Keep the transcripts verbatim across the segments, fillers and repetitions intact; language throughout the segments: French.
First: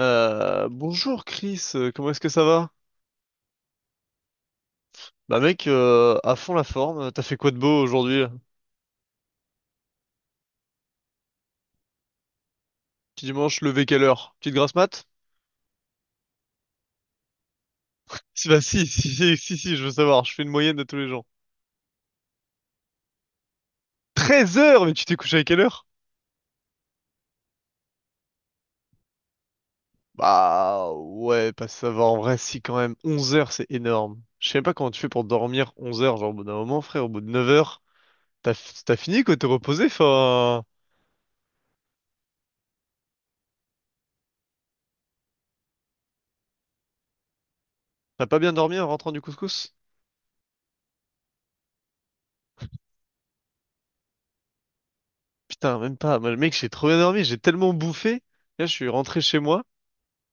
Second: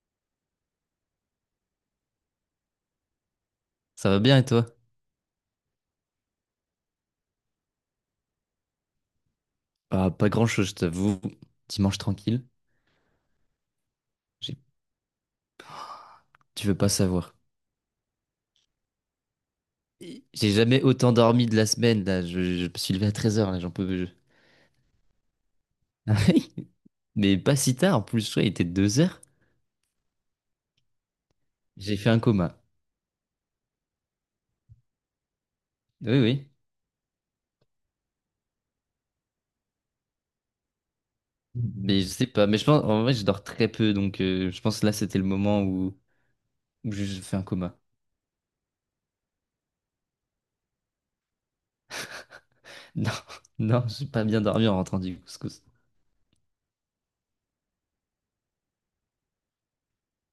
Euh, bonjour Chris, euh, comment est-ce que ça va? Ça va bien et toi? Bah mec, euh, à fond la forme, t'as fait quoi de beau aujourd'hui là? Ah, pas grand-chose, je t'avoue. Dimanche tranquille. Petit dimanche, levé quelle heure? Petite J'ai- grasse mat? Tu veux pas savoir. Si bah si, si, si, si, si, je veux savoir, je fais une J'ai moyenne jamais de tous les autant gens. dormi de la semaine, là. Je, je me suis levé à treize heures là, j'en peux plus. Treize heures, mais tu t'es couché à quelle heure? Ah oui. Mais pas si tard, en plus, ouais, il était deux heures. Bah ouais, pas J'ai savoir fait en un vrai, coma. si quand même, onze heures c'est énorme. Je sais même pas comment tu fais pour dormir onze heures, Oui, genre au bout oui. d'un moment frère, au bout de neuf heures, t'as t'as fini quoi, t'es reposé, enfin, Mais je sais pas. Mais je pense, en vrai, je dors très peu, donc euh, je pense que là, c'était le moment où où je je fais un coma. t'as pas bien dormi en rentrant du couscous? Non, non, j'ai pas bien dormi en rentrant du couscous. Putain, même pas, moi le mec j'ai trop bien dormi, j'ai tellement bouffé, là je suis rentré chez moi.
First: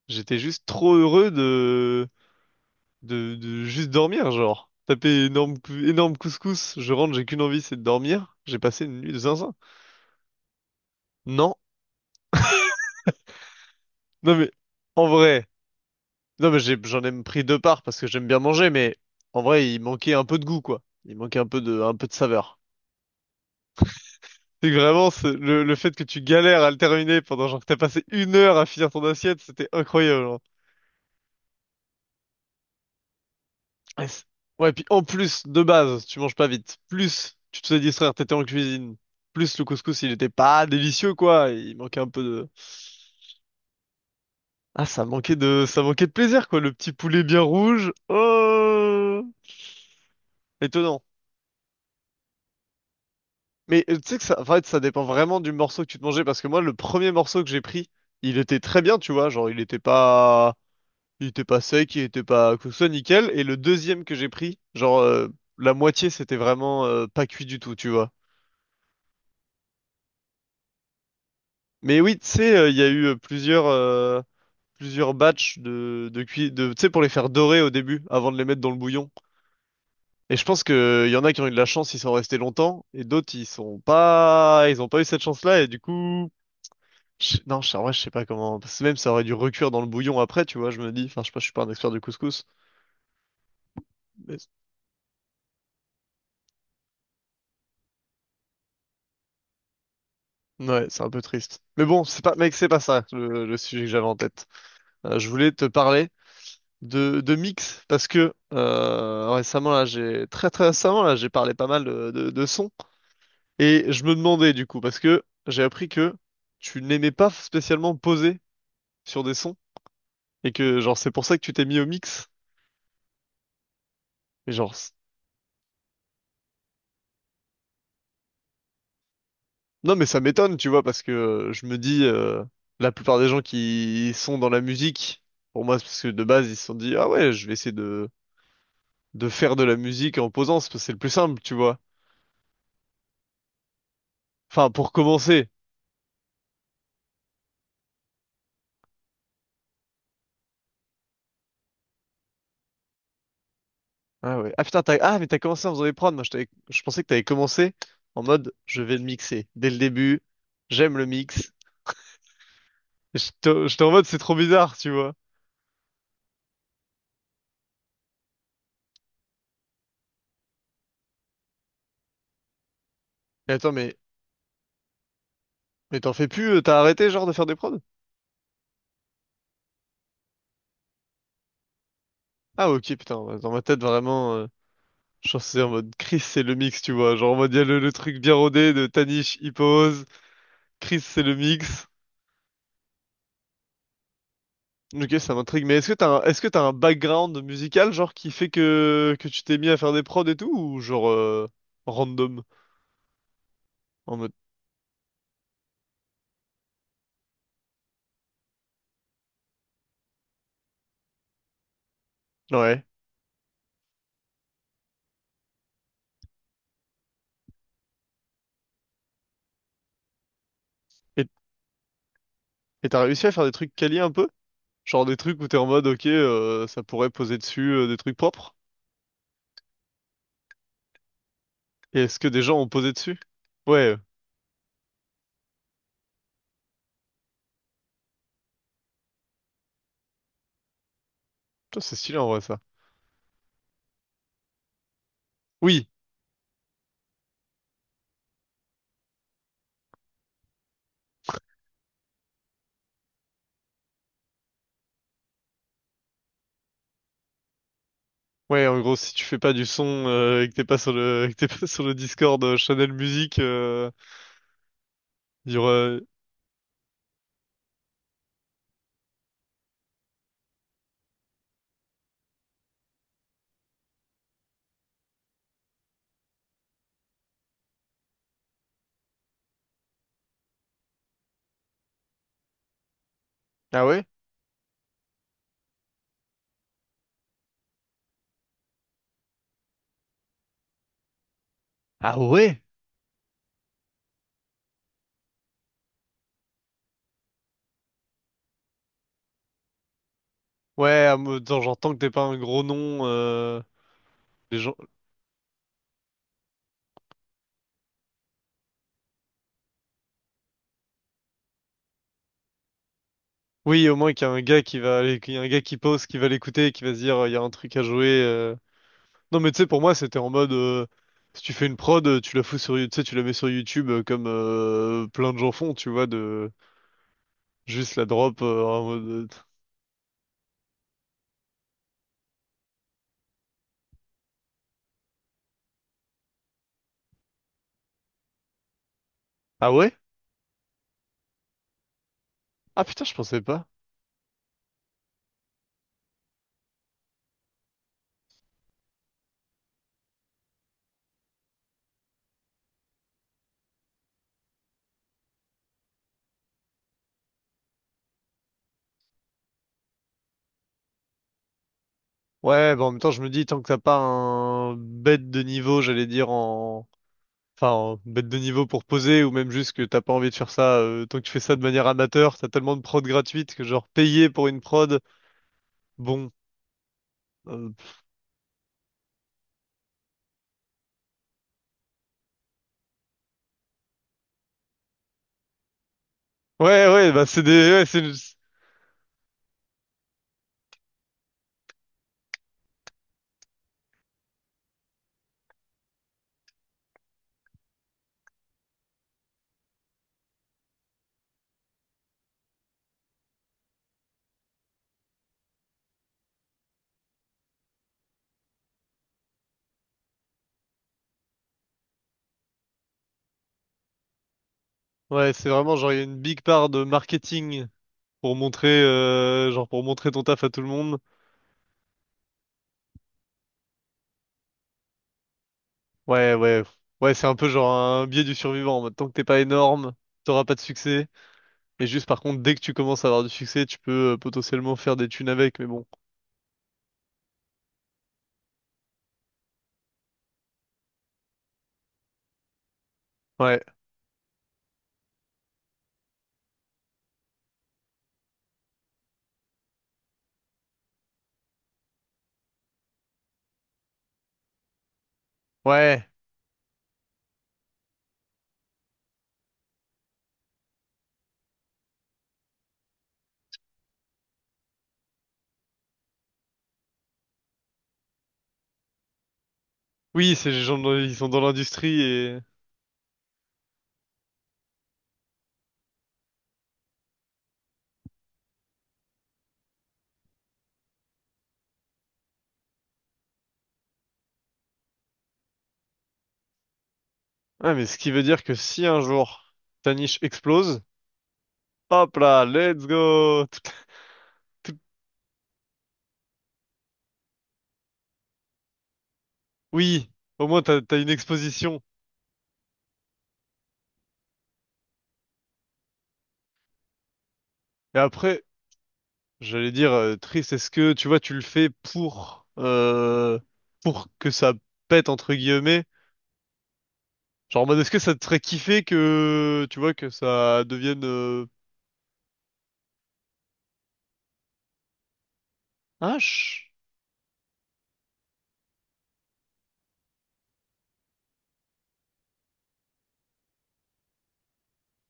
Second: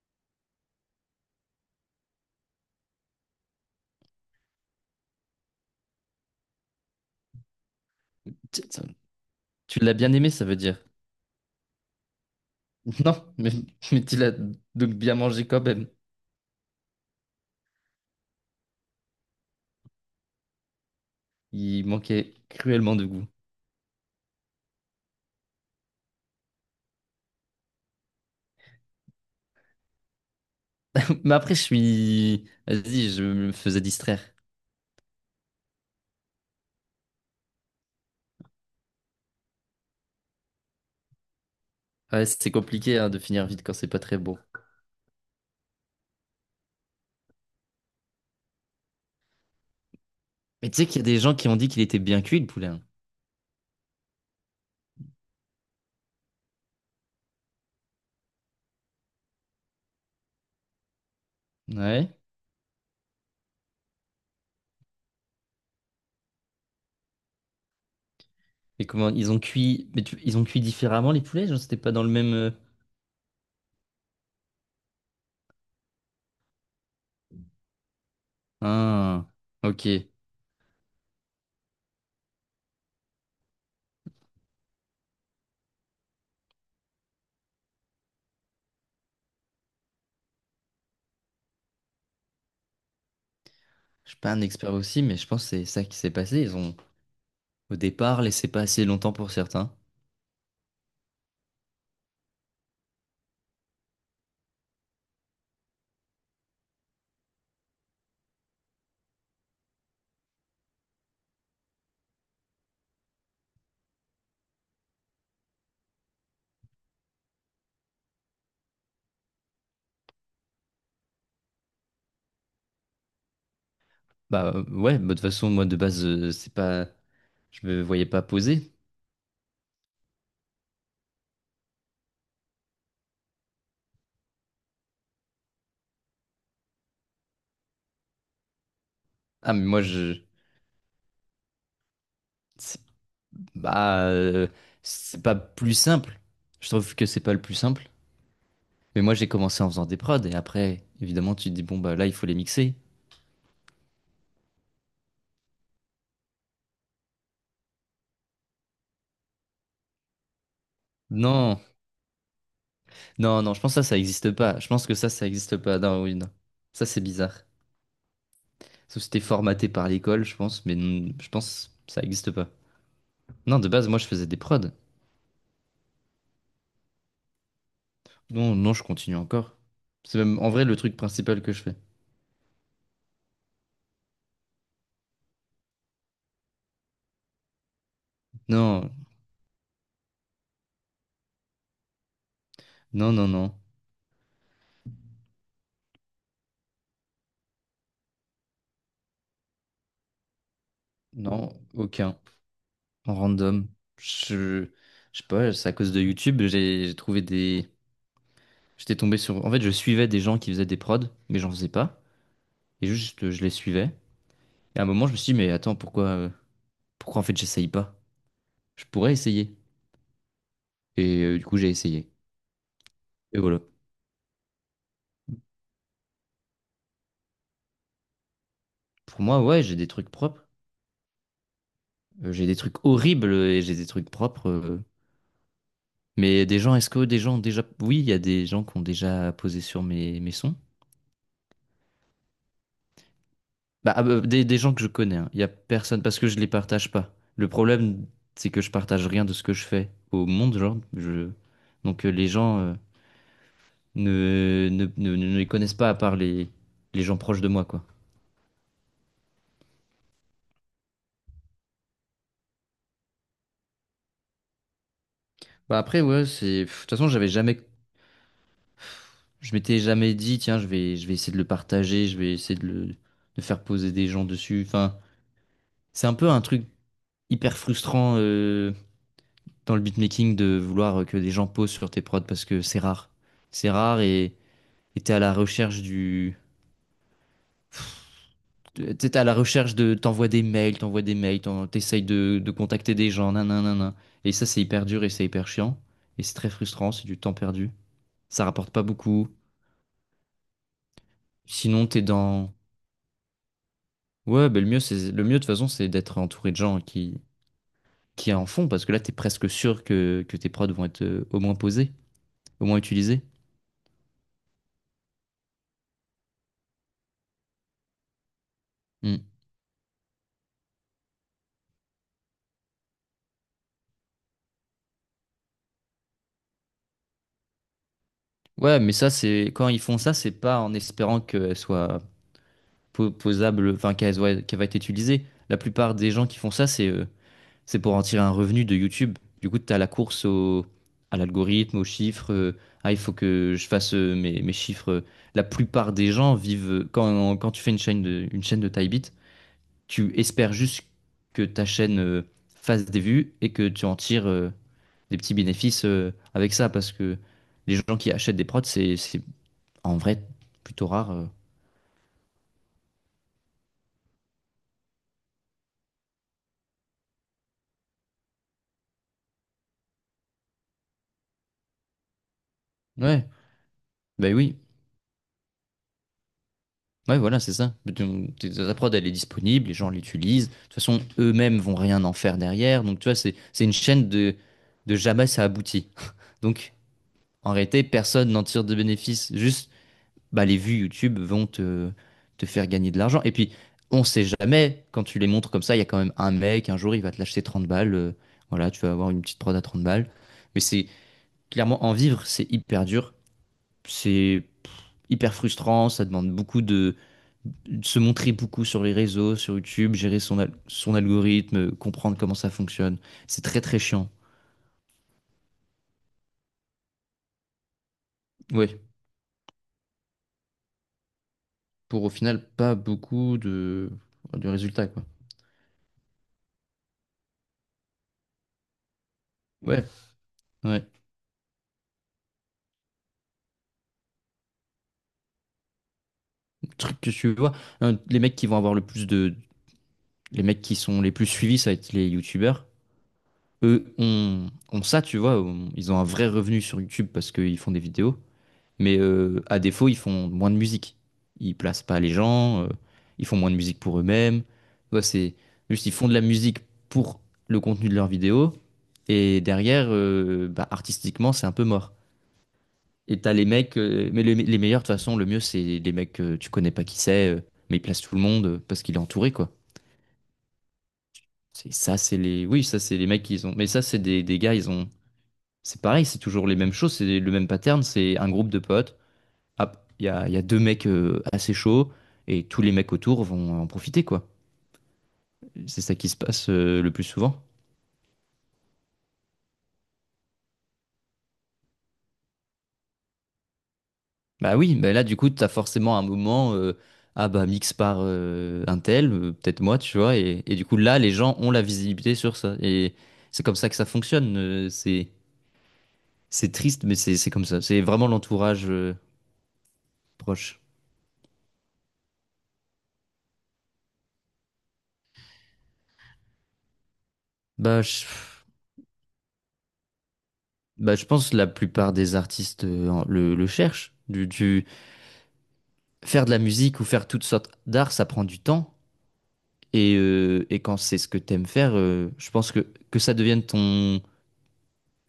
J'étais juste trop heureux de, de, de juste dormir, genre. Taper énorme, cou- énorme couscous, je rentre, j'ai qu'une envie, c'est de dormir. J'ai Tu passé une nuit de zinzin. tu l'as bien aimé, ça veut dire. Non, Non, mais, mais tu l'as non mais, donc en bien vrai, mangé quand même. non mais j'ai- j'en ai pris deux parts parce que j'aime bien manger, mais en vrai, il manquait un peu de goût, quoi. Il manquait un peu de, Il un peu de manquait saveur. cruellement de goût. C'est que vraiment, c'est- le, le fait que tu galères à le terminer pendant genre que t'as passé une heure à finir ton assiette, c'était incroyable, hein. Mais après, je suis... Vas-y, je me faisais Ouais, distraire. c'est- ouais, puis en plus, de base, tu manges pas vite. Plus, tu te faisais distraire, t'étais en cuisine. Plus, le couscous, il était pas délicieux, quoi. Il manquait un peu Ouais, de... c'est compliqué hein, de finir vite quand c'est pas très beau. Ah, ça manquait de... Ça manquait de plaisir, quoi. Le petit poulet bien rouge. Oh! Mais tu sais qu'il y a Étonnant. des gens qui ont dit qu'il était bien cuit, le poulet. Hein. Mais euh, tu sais que ça... En fait, ça dépend vraiment du morceau que tu te mangeais. Parce que moi, le premier morceau que j'ai pris, il était très bien, tu vois. Genre, il était pas... Il était pas sec, il Ouais. était pas... Que ce soit nickel. Et le deuxième que j'ai pris, genre... euh, La moitié, c'était vraiment euh, pas cuit du tout, tu vois. Et comment ils ont cuit... Mais tu- ils ont cuit différemment, les poulets? Genre, c'était pas Mais dans le oui, tu même... euh, sais, euh, il y a eu euh, plusieurs, euh, plusieurs batchs de, de cuit, de, tu sais, pour les faire dorer au début, avant de les mettre dans le bouillon. Ah, ok. Je Et je pense que euh, il y en a qui ont eu de la chance, ils sont restés longtemps, et d'autres, ils sont pas, ils ont pas eu cette chance-là, et du coup, je- non, je, en vrai, je sais pas comment, parce que même ça aurait dû recuire dans le bouillon après, tu vois, je me dis, enfin, je sais pas, je suis pas un expert du couscous, suis pas un mais expert aussi, mais je pense que c'est ça qui s'est passé. Ils ont, au départ, laissé pas assez longtemps pour certains. ouais, c'est un peu triste. Mais bon, c'est pas, mec, c'est pas ça, le, le sujet que j'avais en tête. Euh, je voulais te parler de, de mix parce que euh, récemment là j'ai très très récemment là j'ai parlé pas mal de, de, de sons, et je me demandais du coup parce que j'ai appris que tu n'aimais pas spécialement poser sur des sons et que genre c'est pour ça que tu t'es mis au mix. Et Bah euh, genre c- ouais, bah, de toute façon, moi, de base, euh, c'est pas... Je me voyais pas poser. non mais ça m'étonne tu vois parce que euh, je me dis euh, la plupart des gens qui sont dans la musique, pour moi c'est parce que de base ils se sont dit ah ouais je vais essayer de de Ah, faire de mais la moi, musique je... en posant, c'est parce que c'est le plus simple tu vois, Bah, euh, enfin pour c'est pas commencer. plus simple. Je trouve que c'est pas le plus simple. Mais moi, j'ai commencé en faisant des prods et après, évidemment, tu te dis, bon, bah là, il faut les mixer. Ah ouais. Ah putain, t'as... Ah, mais t'as commencé en faisant des prods. Moi, je, t'avais- je pensais que t'avais commencé en mode je vais le mixer. Dès le début, j'aime le mix. Non, non, non, je J'étais pense que ça, j'étais en ça mode c'est existe trop pas. Je bizarre, pense tu que ça, vois. ça existe pas. Non, oui, non. Ça, c'est bizarre. Sauf si c'était formaté par l'école, je pense, mais non, je pense que ça existe pas. Et Non, de attends, base, mais, moi, je faisais des prods. mais t'en fais plus, euh, t'as arrêté genre de faire des prods? Non, non, je continue encore. C'est même, en vrai, le truc principal que je fais. Ah ok, putain, ouais, dans ma tête vraiment, euh, je pensais en mode Chris c'est le mix, tu vois. Genre en mode il y a le, le truc bien rodé de Non, Tanish, il pose, Chris c'est le mix. non, non, non. Ok, ça m'intrigue, mais est-ce que t'as un, est-ce que t'as un background musical genre qui fait que, que tu t'es mis à faire des prods et tout, ou genre euh, Non, aucun. random? En random. En mode... Je, je sais pas, c'est à cause de YouTube, j'ai j'ai trouvé des. J'étais tombé sur. En fait, je suivais des gens qui faisaient des prods, mais j'en faisais pas. Ouais. Et juste, euh, je les suivais. Et à un moment, je me suis dit, mais attends, pourquoi, euh, pourquoi en fait, j'essaye pas? Je pourrais essayer. Et Et euh, du coup, j'ai essayé. et t'as réussi à Et faire des voilà. trucs quali un peu? Genre des trucs où t'es en mode, ok, euh, ça pourrait poser dessus euh, des trucs propres? Pour moi, ouais, j'ai des trucs propres. Et est-ce que Euh, des J'ai des gens ont trucs posé dessus? horribles et j'ai des Ouais, euh, trucs propres. euh. Mais des gens, est-ce que des gens ont déjà. Oui, il y a des gens qui ont déjà posé sur mes, mes, sons. putain, c'est stylé en vrai ça. Bah, ah, bah, des, des gens que je connais, il n'y a Oui, personne, parce que je les partage pas. Le problème, c'est que je partage rien de ce que je fais au monde, genre. Je... Donc euh, les gens euh, ne, ne, ne, ne les connaissent pas à part les, les gens proches de moi, quoi. ouais, en gros, si tu fais pas du son euh, et que t'es pas sur le, et que t'es pas sur le Discord euh, Channel musique euh, il y Bah aura- après, ouais, c'est... pff, de toute façon, j'avais jamais... Je m'étais jamais dit, tiens, je vais, je vais essayer de le partager, je vais essayer de le de faire poser des gens dessus. Enfin, c'est un peu un truc hyper frustrant euh, dans le beatmaking de vouloir que des gens posent sur tes prods parce que c'est rare. C'est Ah rare ouais? et... Et t'es à la recherche du. T'es t'es à la recherche de. T'envoies des mails, t'envoies des mails, t'en- t'essayes Ah de, de ouais? contacter des gens, nanana. Et ça, c'est hyper dur et c'est hyper chiant. Et c'est très frustrant, c'est du temps perdu. Ça rapporte pas beaucoup. Ouais, en mode, genre, Sinon, j'entends que t'es t'es pas un dans. gros nom. euh, Ouais, Les ben le gens... mieux, c'est le mieux de toute façon, c'est d'être entouré de gens qui, qui en font, parce que là, t'es presque sûr que, que tes prods vont être euh, au moins posés, au moins utilisés. Oui, au moins qu'il y a un gars qui va, aller- qu'il y a un gars qui pose, qui va l'écouter et qui va se dire, euh, il y a un truc à jouer. euh, Hmm. Non mais tu sais pour moi c'était en mode euh, si tu fais une prod euh, tu la fous sur You- tu sais tu la mets sur YouTube euh, comme euh, plein de gens font tu vois de juste la drop euh, Ouais, en mais mode ça, euh, c'est quand ils font ça, c'est pas en espérant qu'elles soient po- posable, enfin, qui va, qui va être utilisée. La plupart des gens qui font ça, c'est euh, c'est pour en tirer un revenu de YouTube. Du coup, Ah tu as la ouais? course au, à l'algorithme, aux chiffres. euh, Ah Ah, il putain je faut pensais que pas. je fasse euh, mes, mes chiffres. euh. La plupart des gens vivent, euh, quand, quand tu fais une chaîne de, une chaîne de taille bit, tu espères juste que ta chaîne euh, fasse des vues et que tu en tires euh, des petits bénéfices euh, avec ça parce que les gens qui achètent des prods, c'est c'est en vrai plutôt rare. euh. Ouais bah en même temps je me dis tant que t'as pas un bête de niveau j'allais dire en enfin en bête de niveau pour poser ou même juste que t'as pas envie de faire ça euh, tant que tu fais ça de manière amateur t'as tellement de prod Ouais, gratuites que genre payer bah pour oui. une prod bon Ouais, voilà, c'est euh, ça. Donc, t- ta prod, elle est disponible, les gens l'utilisent. De toute façon, eux-mêmes vont rien en faire derrière. Donc, tu vois, c'est, c'est une chaîne de, de jamais ça aboutit. Donc, ouais ouais bah c'est en des réalité, ouais c'est personne n'en tire de bénéfice. Juste, bah, les vues YouTube vont te, te faire gagner de l'argent. Et puis, on sait jamais, quand tu les montres comme ça, il y a quand même un mec, un jour, il va te lâcher trente balles. euh, Voilà, tu vas avoir une petite prod à trente balles. Mais c'est clairement, en vivre, c'est hyper dur. C'est hyper frustrant. Ça demande beaucoup de se montrer beaucoup sur les réseaux, sur YouTube, gérer son, al- son algorithme, euh, comprendre comment ça fonctionne. C'est très très chiant. ouais c'est vraiment genre il y a une big part de marketing pour Ouais, montrer euh, genre pour montrer ton taf à tout le monde. pour au final pas beaucoup de, de résultats quoi. Ouais, ouais. Ouais, c'est un peu genre un biais du survivant, en mode, tant que t'es pas Ouais, énorme, t'auras pas de ouais. succès. Et juste par contre, dès que tu commences à avoir du succès, tu peux euh, potentiellement faire des thunes avec, mais bon. Le truc que tu vois, hein, les mecs qui vont avoir le plus de, les mecs qui sont les plus suivis, ça va être les YouTubers. Ouais. Eux ont, ont, ça, tu vois, ont- ils ont un vrai revenu sur YouTube parce qu'ils font des vidéos. Mais euh, à défaut, ils font moins de musique. Ils placent pas les gens, euh, ils font moins de musique pour eux-mêmes. Tu vois, c'est juste, ils Ouais. font de la musique pour le contenu de leurs vidéos. Et derrière, euh, bah, artistiquement, c'est un peu mort. Et t'as les mecs, euh, mais le- les meilleurs, de toute façon, le mieux, c'est les mecs que tu connais pas qui c'est, euh, mais ils placent tout le monde euh, parce qu'il est entouré, quoi. Oui, ces gens dans- ils sont dans C'est ça, l'industrie c'est et les. Oui, ça, c'est les mecs qu'ils ont. Mais ça, c'est des, des, gars, ils ont. C'est pareil, c'est toujours les mêmes choses, c'est le même pattern, c'est un groupe de potes ah, il y a, il y a deux mecs euh, assez chauds et tous les mecs autour vont en profiter, quoi. C'est ça qui se passe euh, le plus souvent. ouais, mais ce qui veut dire que si un jour ta niche explose, hop là, let's go. Tout- Bah oui, tout- bah là, du coup, t'as forcément un moment, euh, ah bah, mix par euh, un tel, euh, peut-être moi, tu Oui, vois, et, au et moins du coup, t'as là, t'as une les gens ont la exposition. visibilité sur ça. Et c'est comme ça que ça fonctionne. euh, c'est, c'est triste, mais c'est, c'est comme ça. C'est Et vraiment après, l'entourage euh, j'allais dire euh, triste, proche. est-ce que tu vois, tu le fais pour euh, pour que ça pète entre guillemets? Genre en mode Bah est-ce que je, ça te ferait kiffer que tu vois que ça bah, devienne je pense que euh, la plupart des artistes euh, en- le, le cherchent. Du, du- un faire de la musique ou faire toutes sortes d'art, ça prend du temps. Et, euh, et quand c'est ce que t'aimes faire, euh, je pense que, que ça devienne ton,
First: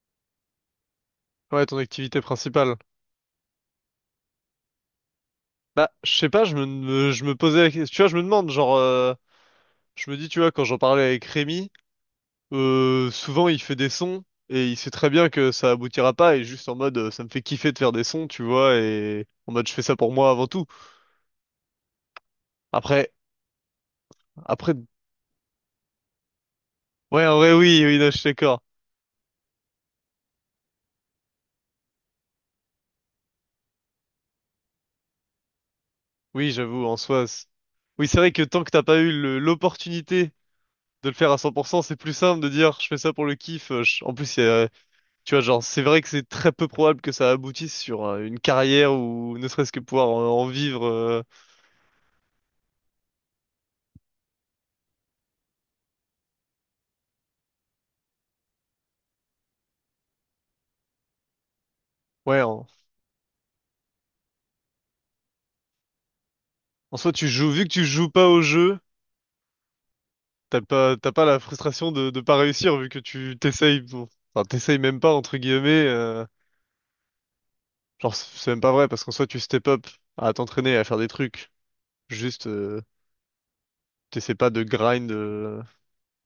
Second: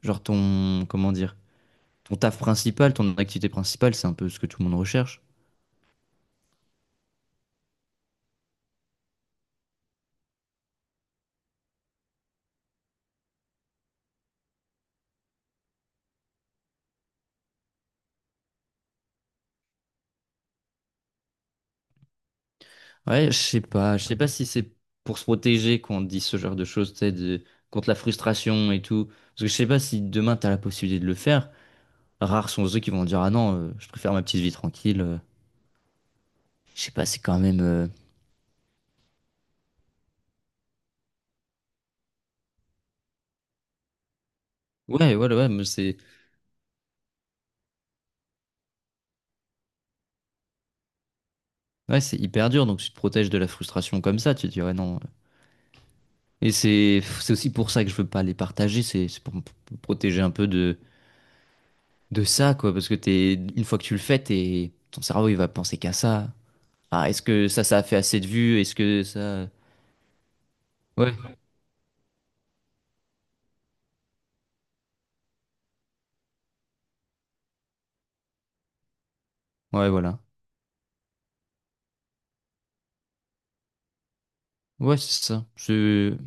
genre ton, comment dire, Ouais, ton ton activité taf principale. principal, ton activité principale, c'est un peu ce que tout le monde recherche. Bah, je sais pas, je me, me- je me posais la question, tu vois, je me demande, genre euh, je me dis, tu vois, quand j'en parlais avec Rémi, euh, souvent il fait des sons et il sait très bien que ça aboutira pas et juste en mode euh, ça me fait kiffer de faire des sons, tu vois, et en mode je fais ça pour moi avant tout. Après, Ouais, je sais pas, je sais pas si c'est après pour se protéger qu'on dit ce genre de choses, tu sais, Ouais, en de- vrai, oui, contre la oui, non, je suis d'accord. frustration et tout. Parce que je sais pas si demain t'as la possibilité de le faire. Rares sont ceux qui vont dire, ah non, euh, je préfère ma petite vie tranquille. euh. Oui, Je j'avoue, sais en pas, c'est soi. quand c'est- même, euh, Oui, c'est vrai que tant que t'as pas eu le- l'opportunité de le faire à cent pour cent, c'est plus simple de dire je fais ça pour le kiff. euh, je- En plus, il y a- ouais, ouais, tu vois, ouais, genre, mais c'est c'est, vrai que c'est très peu probable que ça aboutisse sur euh, une carrière ou ne serait-ce que pouvoir en, en vivre. euh, ouais, c'est hyper dur. Donc tu te protèges de la frustration comme ça. Tu te dis, ouais, non. Et c'est c'est aussi pour ça que je veux pas les partager, c'est c'est pour me p- protéger un peu de, de, Ouais, ça, en... quoi. Parce que t'es, une fois que tu le fais, t'es, ton cerveau, il va penser qu'à ça. en Ah, soi, est-ce tu que joues, ça, vu que ça a tu fait joues assez de pas au vues? Est-ce jeu, que ça... t'as pas, t'as Ouais, pas la frustration de, de pas réussir vu que tu t'essayes, bon, enfin, t'essayes même pas, entre guillemets. euh, Genre, c'est c'est même pas vrai parce qu'en soi, tu step up ouais, voilà. à t'entraîner, à faire des trucs. Juste. Euh, T'essaies pas de Ouais, grind. c'est ça. euh, Je...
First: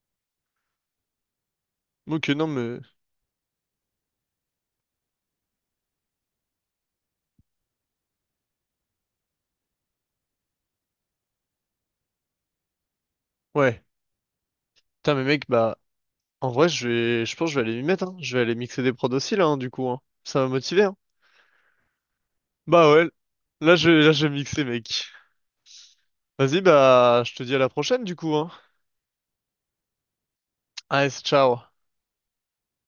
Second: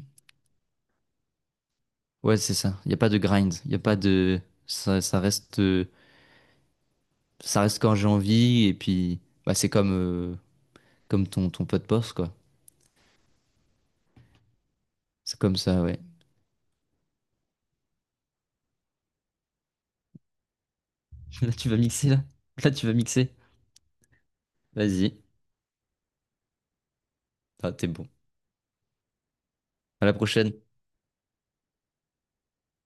Ok, Ouais, non, c'est ça. mais. Il n'y a pas de grind. Il n'y a pas de... Ça, ça reste... euh, ça reste quand j'ai envie. Et puis, bah, c'est comme, euh, comme ton, ton, pot de poste, quoi. Ouais. Putain, mais C'est mec, comme bah. ça, ouais. En vrai, je vais. Je pense que je vais aller m'y mettre, hein. Je vais aller mixer des prods aussi, là, hein, du coup, hein. Ça va motiver, hein. Là, tu vas mixer, là. Là, tu vas Bah ouais. mixer. Là, je vais, là, je vais mixer, mec. Vas-y. Vas-y, bah. Je te dis à la Ah, t'es prochaine, bon. du coup, hein. À la prochaine. Allez, ciao.